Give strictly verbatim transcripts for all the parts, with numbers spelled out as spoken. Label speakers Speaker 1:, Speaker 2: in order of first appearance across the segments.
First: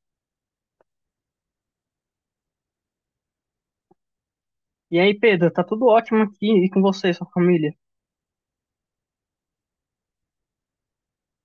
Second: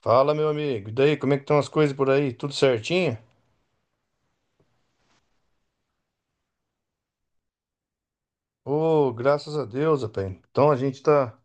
Speaker 1: Fala, meu amigo. E daí, como é que estão as coisas por aí? Tudo certinho?
Speaker 2: E aí, Pedro, tá tudo ótimo aqui e com você, sua família?
Speaker 1: Ô, graças a Deus, rapaz. Então a gente tá,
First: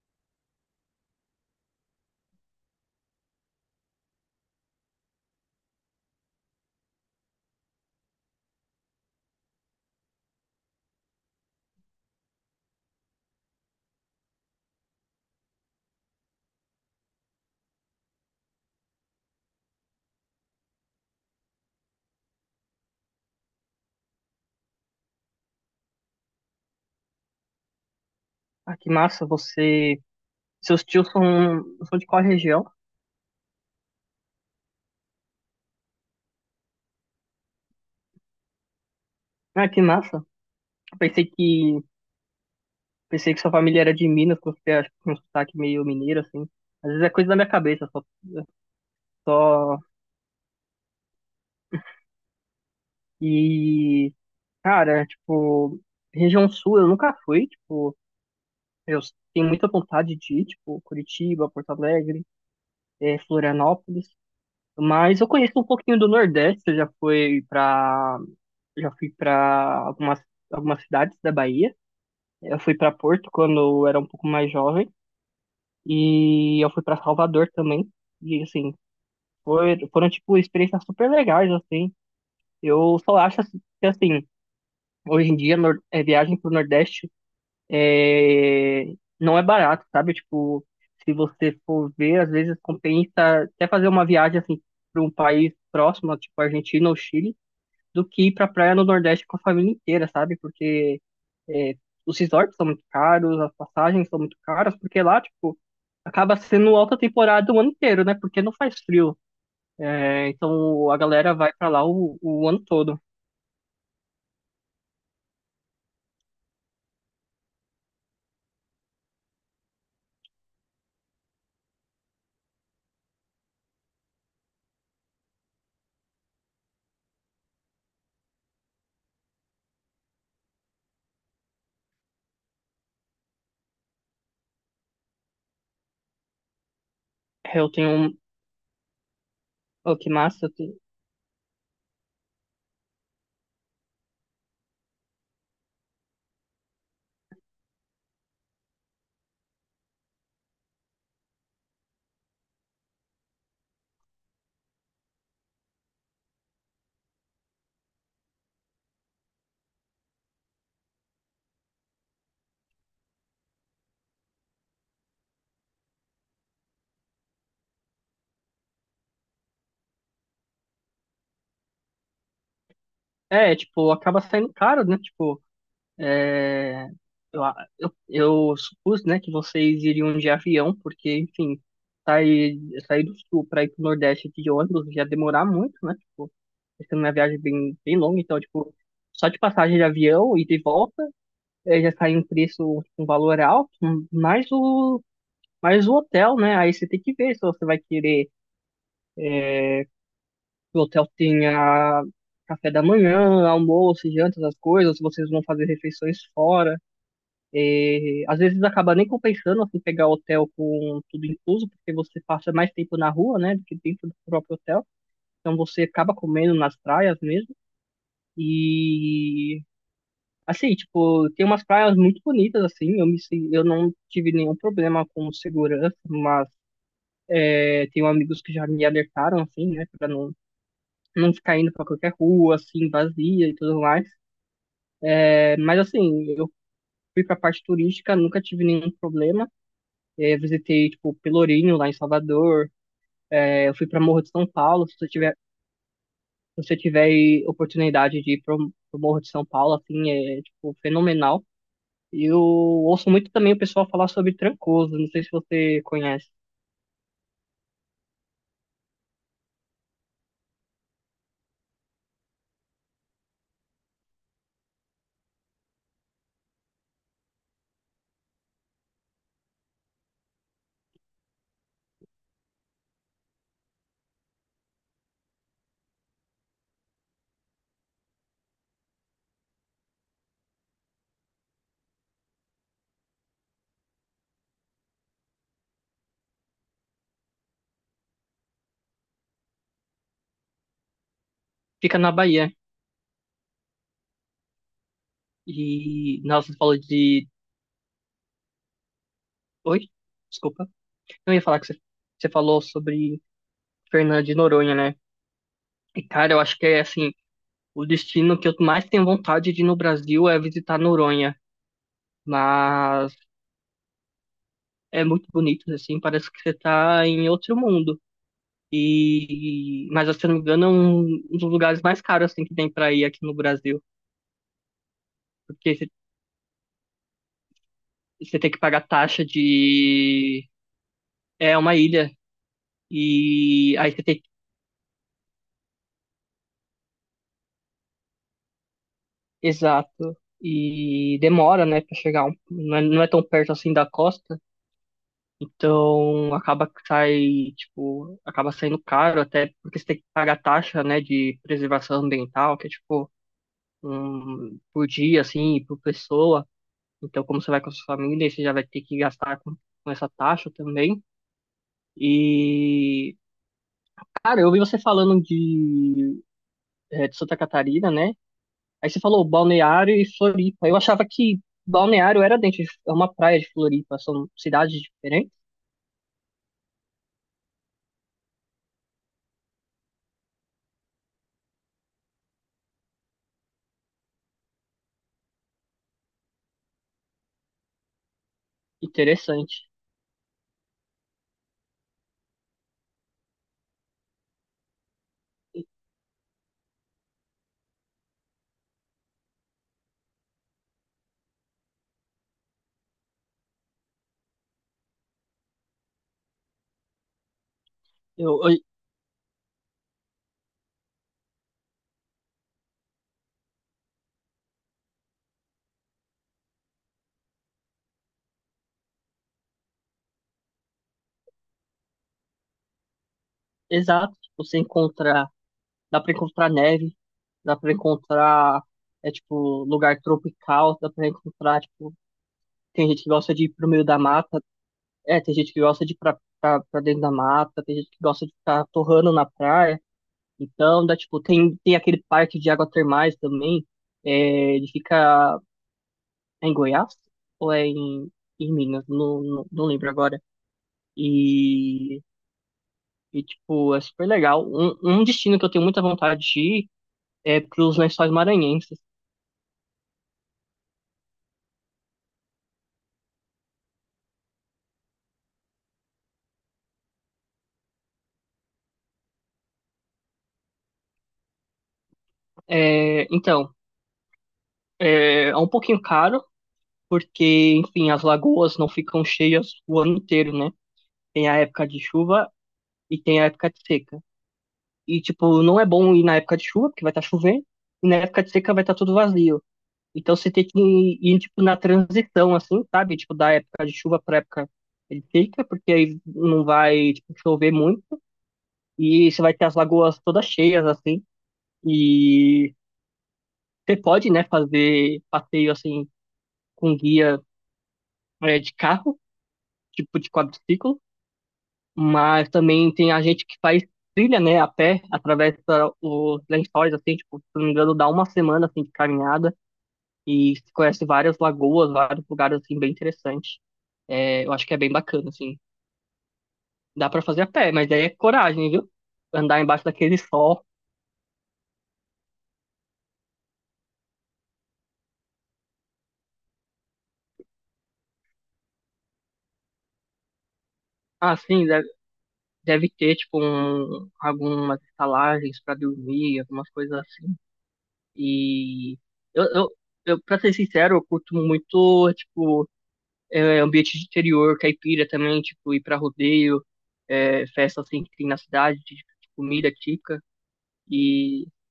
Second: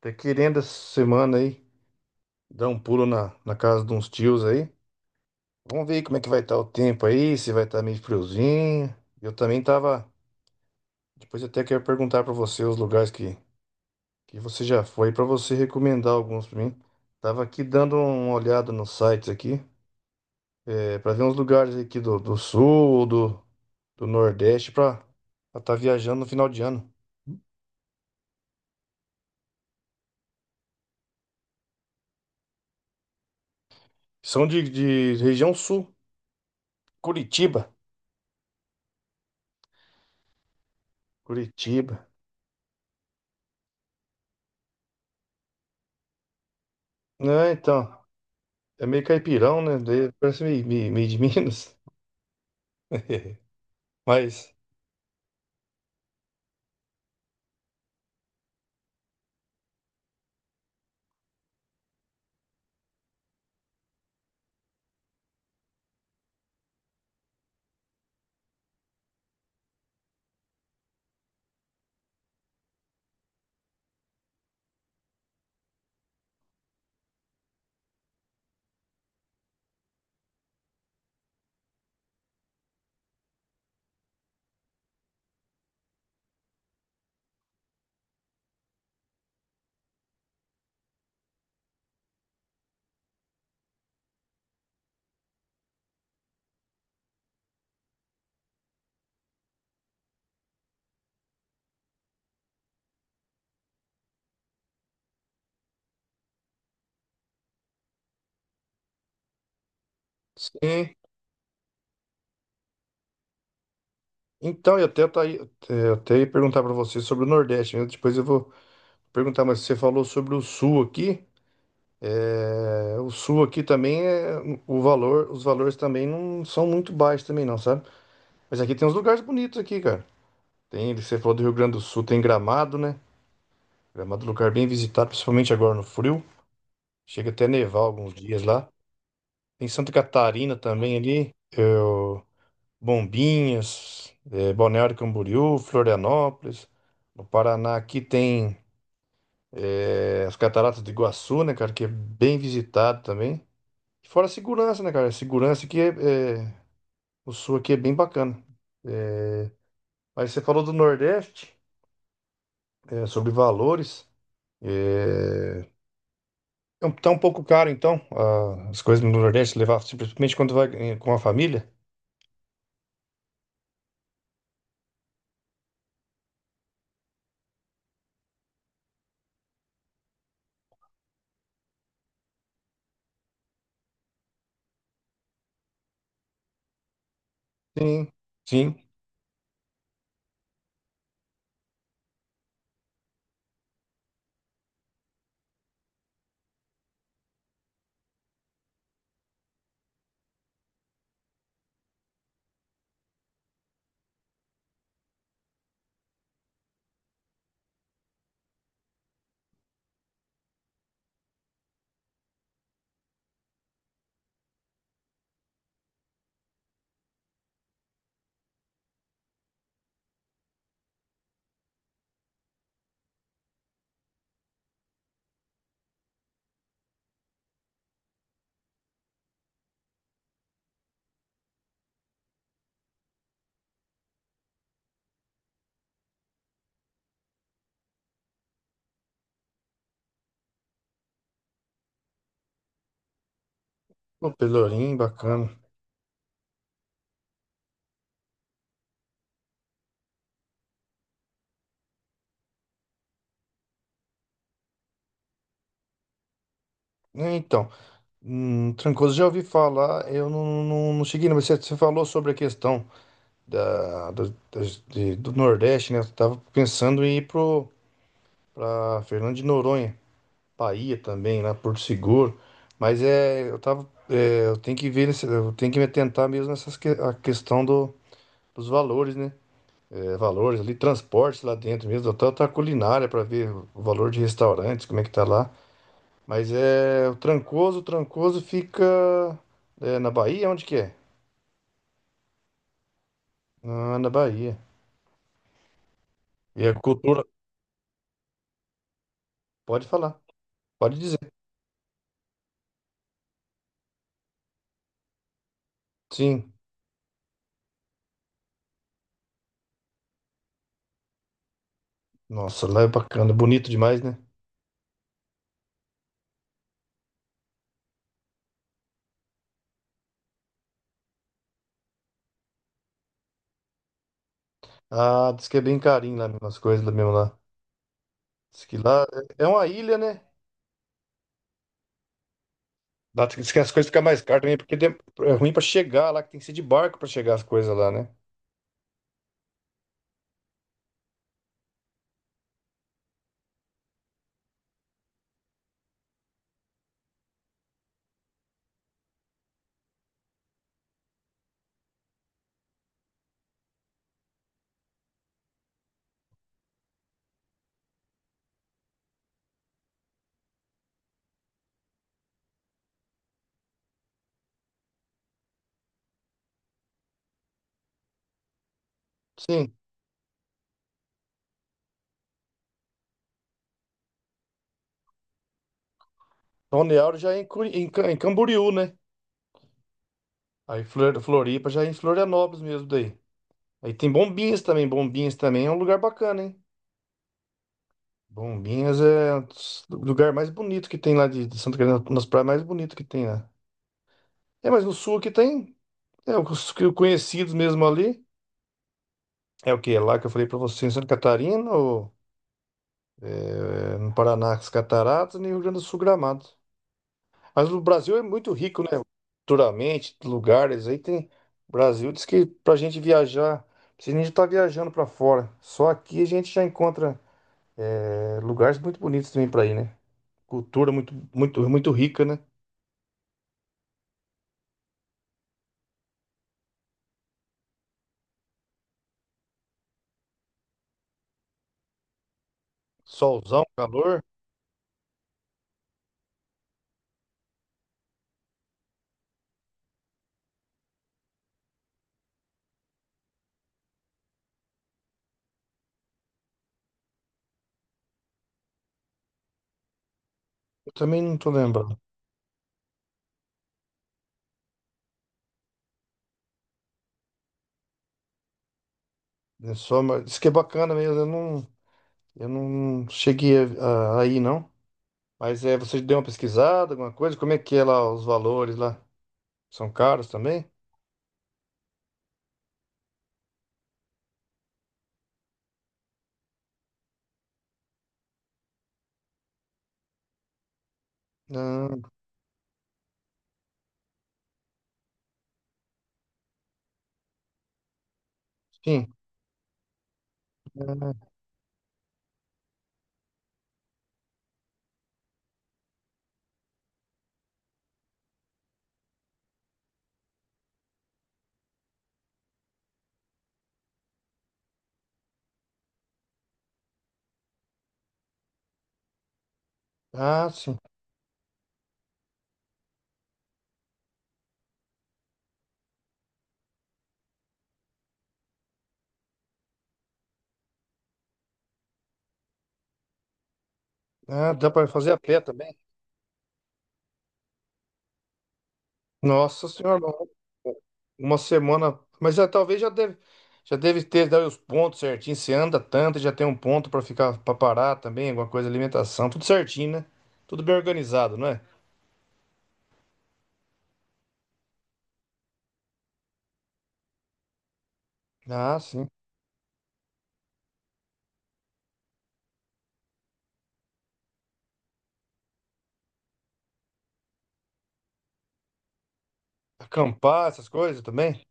Speaker 1: tá querendo essa semana aí dar um pulo na, na casa de uns tios aí. Vamos ver como é que vai estar o tempo aí, se vai estar meio friozinho. Eu também tava. Depois eu até quero perguntar pra você os lugares que, que você já foi, pra você recomendar alguns pra mim. Tava aqui dando uma olhada nos sites aqui, é, para ver uns lugares aqui do, do sul, do, do nordeste, pra estar viajando no final de ano.
Speaker 2: Ah, que massa, você. Seus tios são, são de qual região?
Speaker 1: São de, de região sul, Curitiba.
Speaker 2: Ah, que massa. Pensei que
Speaker 1: Curitiba.
Speaker 2: pensei que sua família era de Minas, porque você acha que tem um sotaque meio mineiro, assim. Às vezes é coisa da
Speaker 1: Não,
Speaker 2: minha cabeça,
Speaker 1: então,
Speaker 2: só.
Speaker 1: é meio caipirão, né?
Speaker 2: só...
Speaker 1: Daí parece meio, meio, meio de Minas.
Speaker 2: E,
Speaker 1: Mas,
Speaker 2: cara, tipo, região sul eu nunca fui, tipo, eu tenho muita vontade de ir, tipo, Curitiba, Porto Alegre, eh, Florianópolis. Mas eu conheço um pouquinho do Nordeste, eu já fui pra já fui para algumas, algumas cidades da Bahia. Eu fui para Porto quando eu era um pouco mais jovem. E eu fui para Salvador também. E, assim, foi, foram, tipo, experiências super legais, assim. Eu só acho assim, que, assim, hoje em dia, nor- é, viagem pro Nordeste é, não é barato, sabe? Tipo, se você for ver, às vezes compensa até fazer uma viagem, assim, para um país próximo, tipo Argentina ou Chile, do que ir pra praia no Nordeste com a família inteira, sabe? Porque é, os resorts são muito caros, as passagens são muito caras, porque lá, tipo, acaba sendo alta temporada o ano inteiro, né? Porque não faz frio. É, então
Speaker 1: sim.
Speaker 2: a galera vai pra lá o, o ano todo.
Speaker 1: Então, eu até, tá aí- é, eu até ia perguntar para você sobre o Nordeste, né? Depois eu vou perguntar, mas você falou sobre o Sul aqui. É, o Sul aqui também é o valor, os valores também não são muito baixos também não, sabe? Mas aqui tem uns lugares bonitos aqui, cara. Tem, você falou do Rio Grande do Sul, tem Gramado, né? Gramado é um lugar bem visitado, principalmente agora no frio. Chega até a
Speaker 2: Eu
Speaker 1: nevar
Speaker 2: tenho
Speaker 1: alguns
Speaker 2: um.
Speaker 1: dias lá. Em Santa
Speaker 2: Oh, que massa. Eu
Speaker 1: Catarina
Speaker 2: tenho-
Speaker 1: também ali, eu, Bombinhas, eh, Balneário Camboriú, Florianópolis. No Paraná aqui tem eh, as Cataratas do Iguaçu, né, cara, que é bem visitado também. E fora a segurança, né, cara? A segurança aqui é, é- O sul aqui é bem bacana. Aí você falou do Nordeste, eh, sobre valores. Eh, é um- tá um pouco caro, então, a- as coisas no Nordeste levar simplesmente quando vai eh, com a família?
Speaker 2: É, tipo, acaba saindo caro, né? Tipo, eu, eu, eu supus, né, que vocês iriam de avião, porque, enfim, sair, sair do sul pra ir pro Nordeste aqui de ônibus ia demorar muito, né? Tipo, sendo uma viagem bem, bem
Speaker 1: Sim,
Speaker 2: longa, então, tipo,
Speaker 1: sim.
Speaker 2: só de passagem de avião e de volta eh, já cai um preço, tipo, um valor alto, mais o, mais o hotel, né? Aí você tem que ver se você vai querer eh, que o hotel tenha café da manhã, almoço, janta, essas coisas, se vocês vão fazer refeições fora. Eh, às vezes acaba nem compensando assim, pegar hotel com tudo incluso, porque você passa mais tempo na rua, né, do que dentro do próprio hotel. Então você acaba comendo nas praias mesmo. E assim, tipo, tem umas praias muito bonitas, assim, eu me, sen- eu não tive nenhum problema com segurança, mas é, tenho amigos que já me alertaram, assim, né, pra não, não ficar indo pra qualquer rua, assim, vazia e tudo mais. É, mas, assim, eu fui pra parte turística, nunca tive nenhum problema. É, visitei, tipo, Pelourinho, lá em Salvador. É, eu fui pra Morro de
Speaker 1: O
Speaker 2: São Paulo, se
Speaker 1: Pelourinho,
Speaker 2: você tiver,
Speaker 1: bacana.
Speaker 2: se você tiver aí oportunidade de ir pro, pro Morro de São Paulo, assim, é, tipo, fenomenal. E eu ouço muito também o pessoal falar sobre Trancoso, não sei se você conhece.
Speaker 1: É, então, hum, Trancoso já ouvi falar, eu não, não, não cheguei, mas você, você falou sobre a questão da, do, das- de- do Nordeste, né? Eu tava pensando em ir pro, pra Fernando de Noronha, Bahia também, lá Porto Seguro, mas é, eu tava, é, eu tenho que ver, nesse- eu tenho que me atentar mesmo nessas que, a questão do, dos valores, né? É, valores ali, transportes lá dentro mesmo, até outra culinária para ver o valor de restaurantes, como é que tá lá. Mas é o Trancoso, o Trancoso fica é, na Bahia? Onde que é?
Speaker 2: Fica na Bahia.
Speaker 1: Ah, na Bahia.
Speaker 2: E, nossa, você
Speaker 1: E a
Speaker 2: falou
Speaker 1: cultura?
Speaker 2: de... Oi?
Speaker 1: Pode falar,
Speaker 2: Desculpa.
Speaker 1: pode dizer.
Speaker 2: Eu ia falar que você, você falou sobre Fernando de Noronha, né? E, cara, eu
Speaker 1: Sim.
Speaker 2: acho que é, assim, o destino que eu mais tenho vontade de ir no Brasil é visitar Noronha.
Speaker 1: Nossa, lá é
Speaker 2: Mas
Speaker 1: bacana, bonito demais, né?
Speaker 2: é muito bonito, assim, parece que você tá em outro mundo. E, mas, se eu não me engano, é um, um dos lugares mais caros, assim, que tem pra ir aqui no Brasil.
Speaker 1: Ah, diz que é
Speaker 2: Porque
Speaker 1: bem
Speaker 2: você
Speaker 1: carinho lá mesmo, as coisas lá mesmo lá.
Speaker 2: você tem que
Speaker 1: Diz que
Speaker 2: pagar
Speaker 1: lá
Speaker 2: taxa
Speaker 1: é é uma ilha, né?
Speaker 2: de. É uma ilha.
Speaker 1: Lá diz que as
Speaker 2: E
Speaker 1: coisas
Speaker 2: aí
Speaker 1: ficam
Speaker 2: você tem
Speaker 1: mais
Speaker 2: que.
Speaker 1: caras também, porque de- é ruim pra chegar lá, que tem que ser de barco pra chegar as coisas lá, né?
Speaker 2: Exato. E demora, né, pra chegar. Um- não é, não é tão perto assim da costa. Então acaba que sai, tipo, acaba saindo caro até porque você tem que pagar taxa, né, de preservação ambiental, que é tipo um, por dia, assim, por pessoa. Então, como você vai com a sua família, você já vai ter que gastar com, com essa taxa também. E, cara, eu ouvi você falando de é, de Santa Catarina, né? Aí você falou
Speaker 1: Sim.
Speaker 2: Balneário e Floripa. Eu achava que Balneário era dentro de é uma praia de Floripa, são cidades diferentes.
Speaker 1: Balneário já é em, Curi- em Ca- em Camboriú, né? Aí Flor- Floripa já é em Florianópolis mesmo daí. Aí tem Bombinhas também. Bombinhas também é um lugar bacana, hein? Bombinhas é
Speaker 2: Interessante.
Speaker 1: o lugar mais bonito que tem lá de, de Santa Catarina, nas praias mais bonitas que tem lá. É, mas no sul aqui tem. É, os que eu conhecidos mesmo ali. É o que? É lá que eu falei pra você, em Santa Catarina, ou é, no Paraná, as Cataratas, e no Rio Grande do Sul, Gramado. Mas o Brasil é
Speaker 2: Eu,
Speaker 1: muito
Speaker 2: eu-
Speaker 1: rico, né? Culturalmente, lugares aí tem. O Brasil diz que pra gente viajar, precisa nem estar viajando pra fora. Só aqui a gente já encontra é, lugares muito bonitos também pra ir, né? Cultura muito, muito, muito rica, né?
Speaker 2: exato, tipo, você encontra, dá pra encontrar neve, dá pra encontrar é tipo lugar tropical, dá pra encontrar tipo tem gente que gosta de ir
Speaker 1: Solzão,
Speaker 2: pro meio da
Speaker 1: calor.
Speaker 2: mata, é, tem gente que gosta de ir pra, pra, pra dentro da mata, tem gente que gosta de ficar torrando na praia. Então, dá, tipo, tem, tem aquele parque de água termais também. É, ele fica é em Goiás ou é em, em Minas? Não, não, não lembro agora.
Speaker 1: Eu também não tô lembrando.
Speaker 2: E, e, tipo, é super legal. Um, um destino que eu tenho muita vontade de ir é pros Lençóis Maranhenses.
Speaker 1: É só, mas diz que é bacana mesmo. Eu não, eu não cheguei a, a, a ir, não. Mas é, você deu uma pesquisada, alguma coisa? Como é que é lá os valores lá? São caros também?
Speaker 2: É, então, é, é um pouquinho caro, porque, enfim, as lagoas não ficam cheias o ano inteiro, né? Tem a época de
Speaker 1: Ah,
Speaker 2: chuva e tem a época de seca. E, tipo, não é bom ir na época de chuva, porque vai estar chovendo, e na época de seca vai estar tudo
Speaker 1: sim.
Speaker 2: vazio. Então você tem que ir, ir, tipo, na transição, assim, sabe? Tipo, da época de chuva para época de seca, porque aí não vai, tipo, chover muito, e você vai ter as lagoas todas cheias, assim, e você pode, né, fazer passeio, assim, com guia, é, de carro, tipo, de
Speaker 1: Ah, sim.
Speaker 2: quadriciclo, mas também tem a gente que faz trilha, né, a pé, atravessa os lençóis, assim, tipo, se não me engano, dá uma semana, assim, de caminhada, e se conhece várias lagoas, vários lugares assim bem interessantes. É, eu acho
Speaker 1: Ah,
Speaker 2: que é
Speaker 1: dá
Speaker 2: bem
Speaker 1: para
Speaker 2: bacana,
Speaker 1: fazer a
Speaker 2: assim.
Speaker 1: pé também.
Speaker 2: Dá pra fazer a pé, mas aí é coragem, viu? Andar embaixo
Speaker 1: Nossa
Speaker 2: daquele
Speaker 1: senhora, um-
Speaker 2: sol.
Speaker 1: um, uma semana. Mas já, talvez já deve, já deve ter dado os pontos certinho. Você anda tanto, já tem um ponto para ficar para parar também, alguma coisa, alimentação, tudo certinho, né? Tudo bem
Speaker 2: Ah,
Speaker 1: organizado,
Speaker 2: sim,
Speaker 1: não é?
Speaker 2: deve, deve ter, tipo, um, algumas estalagens pra dormir, algumas coisas assim. E
Speaker 1: Ah, sim.
Speaker 2: eu, eu, eu, pra ser sincero, eu curto muito, tipo, é, ambiente de interior, caipira também, tipo, ir pra rodeio, é, festa assim que tem na cidade, de, de comida típica.
Speaker 1: Acampar, essas coisas
Speaker 2: E
Speaker 1: também.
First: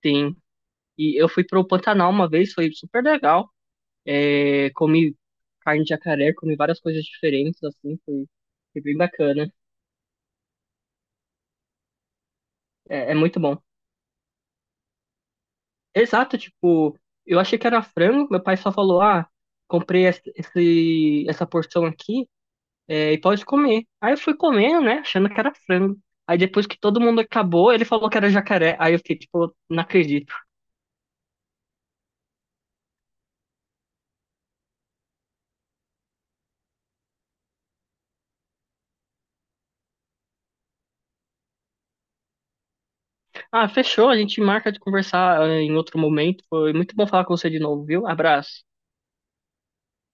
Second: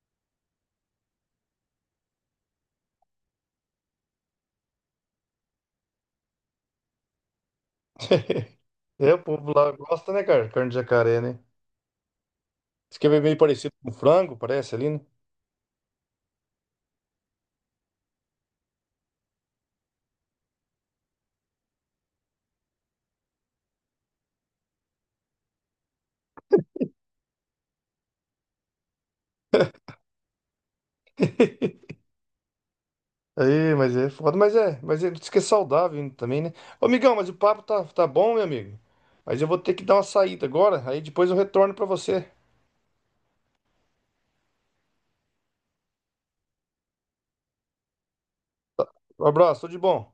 Speaker 2: tem E eu fui pro Pantanal uma vez, foi super legal. É, comi carne de jacaré, comi várias coisas diferentes, assim, foi, foi bem
Speaker 1: É, o povo
Speaker 2: bacana.
Speaker 1: lá gosta, né, cara? Carne de jacaré, né? Diz que
Speaker 2: É, é
Speaker 1: é meio
Speaker 2: muito bom.
Speaker 1: parecido com frango, parece ali, né?
Speaker 2: Exato, tipo, eu achei que era frango, meu pai só falou, ah, comprei esse, esse- essa porção aqui, é, e pode comer. Aí eu fui comendo, né, achando que era frango. Aí depois que todo mundo acabou, ele falou que era jacaré. Aí eu fiquei, tipo, não acredito.
Speaker 1: Aí, mas é foda, mas é, mas é, diz que é saudável também, né? Ô, amigão, mas o papo tá, tá bom, meu amigo. Mas eu vou ter que dar uma saída agora, aí depois eu retorno pra você.
Speaker 2: Ah, fechou, a gente marca de conversar, eh, em outro momento. Foi muito bom falar com você de novo, viu? Abraço.
Speaker 1: Um abraço, tudo de bom.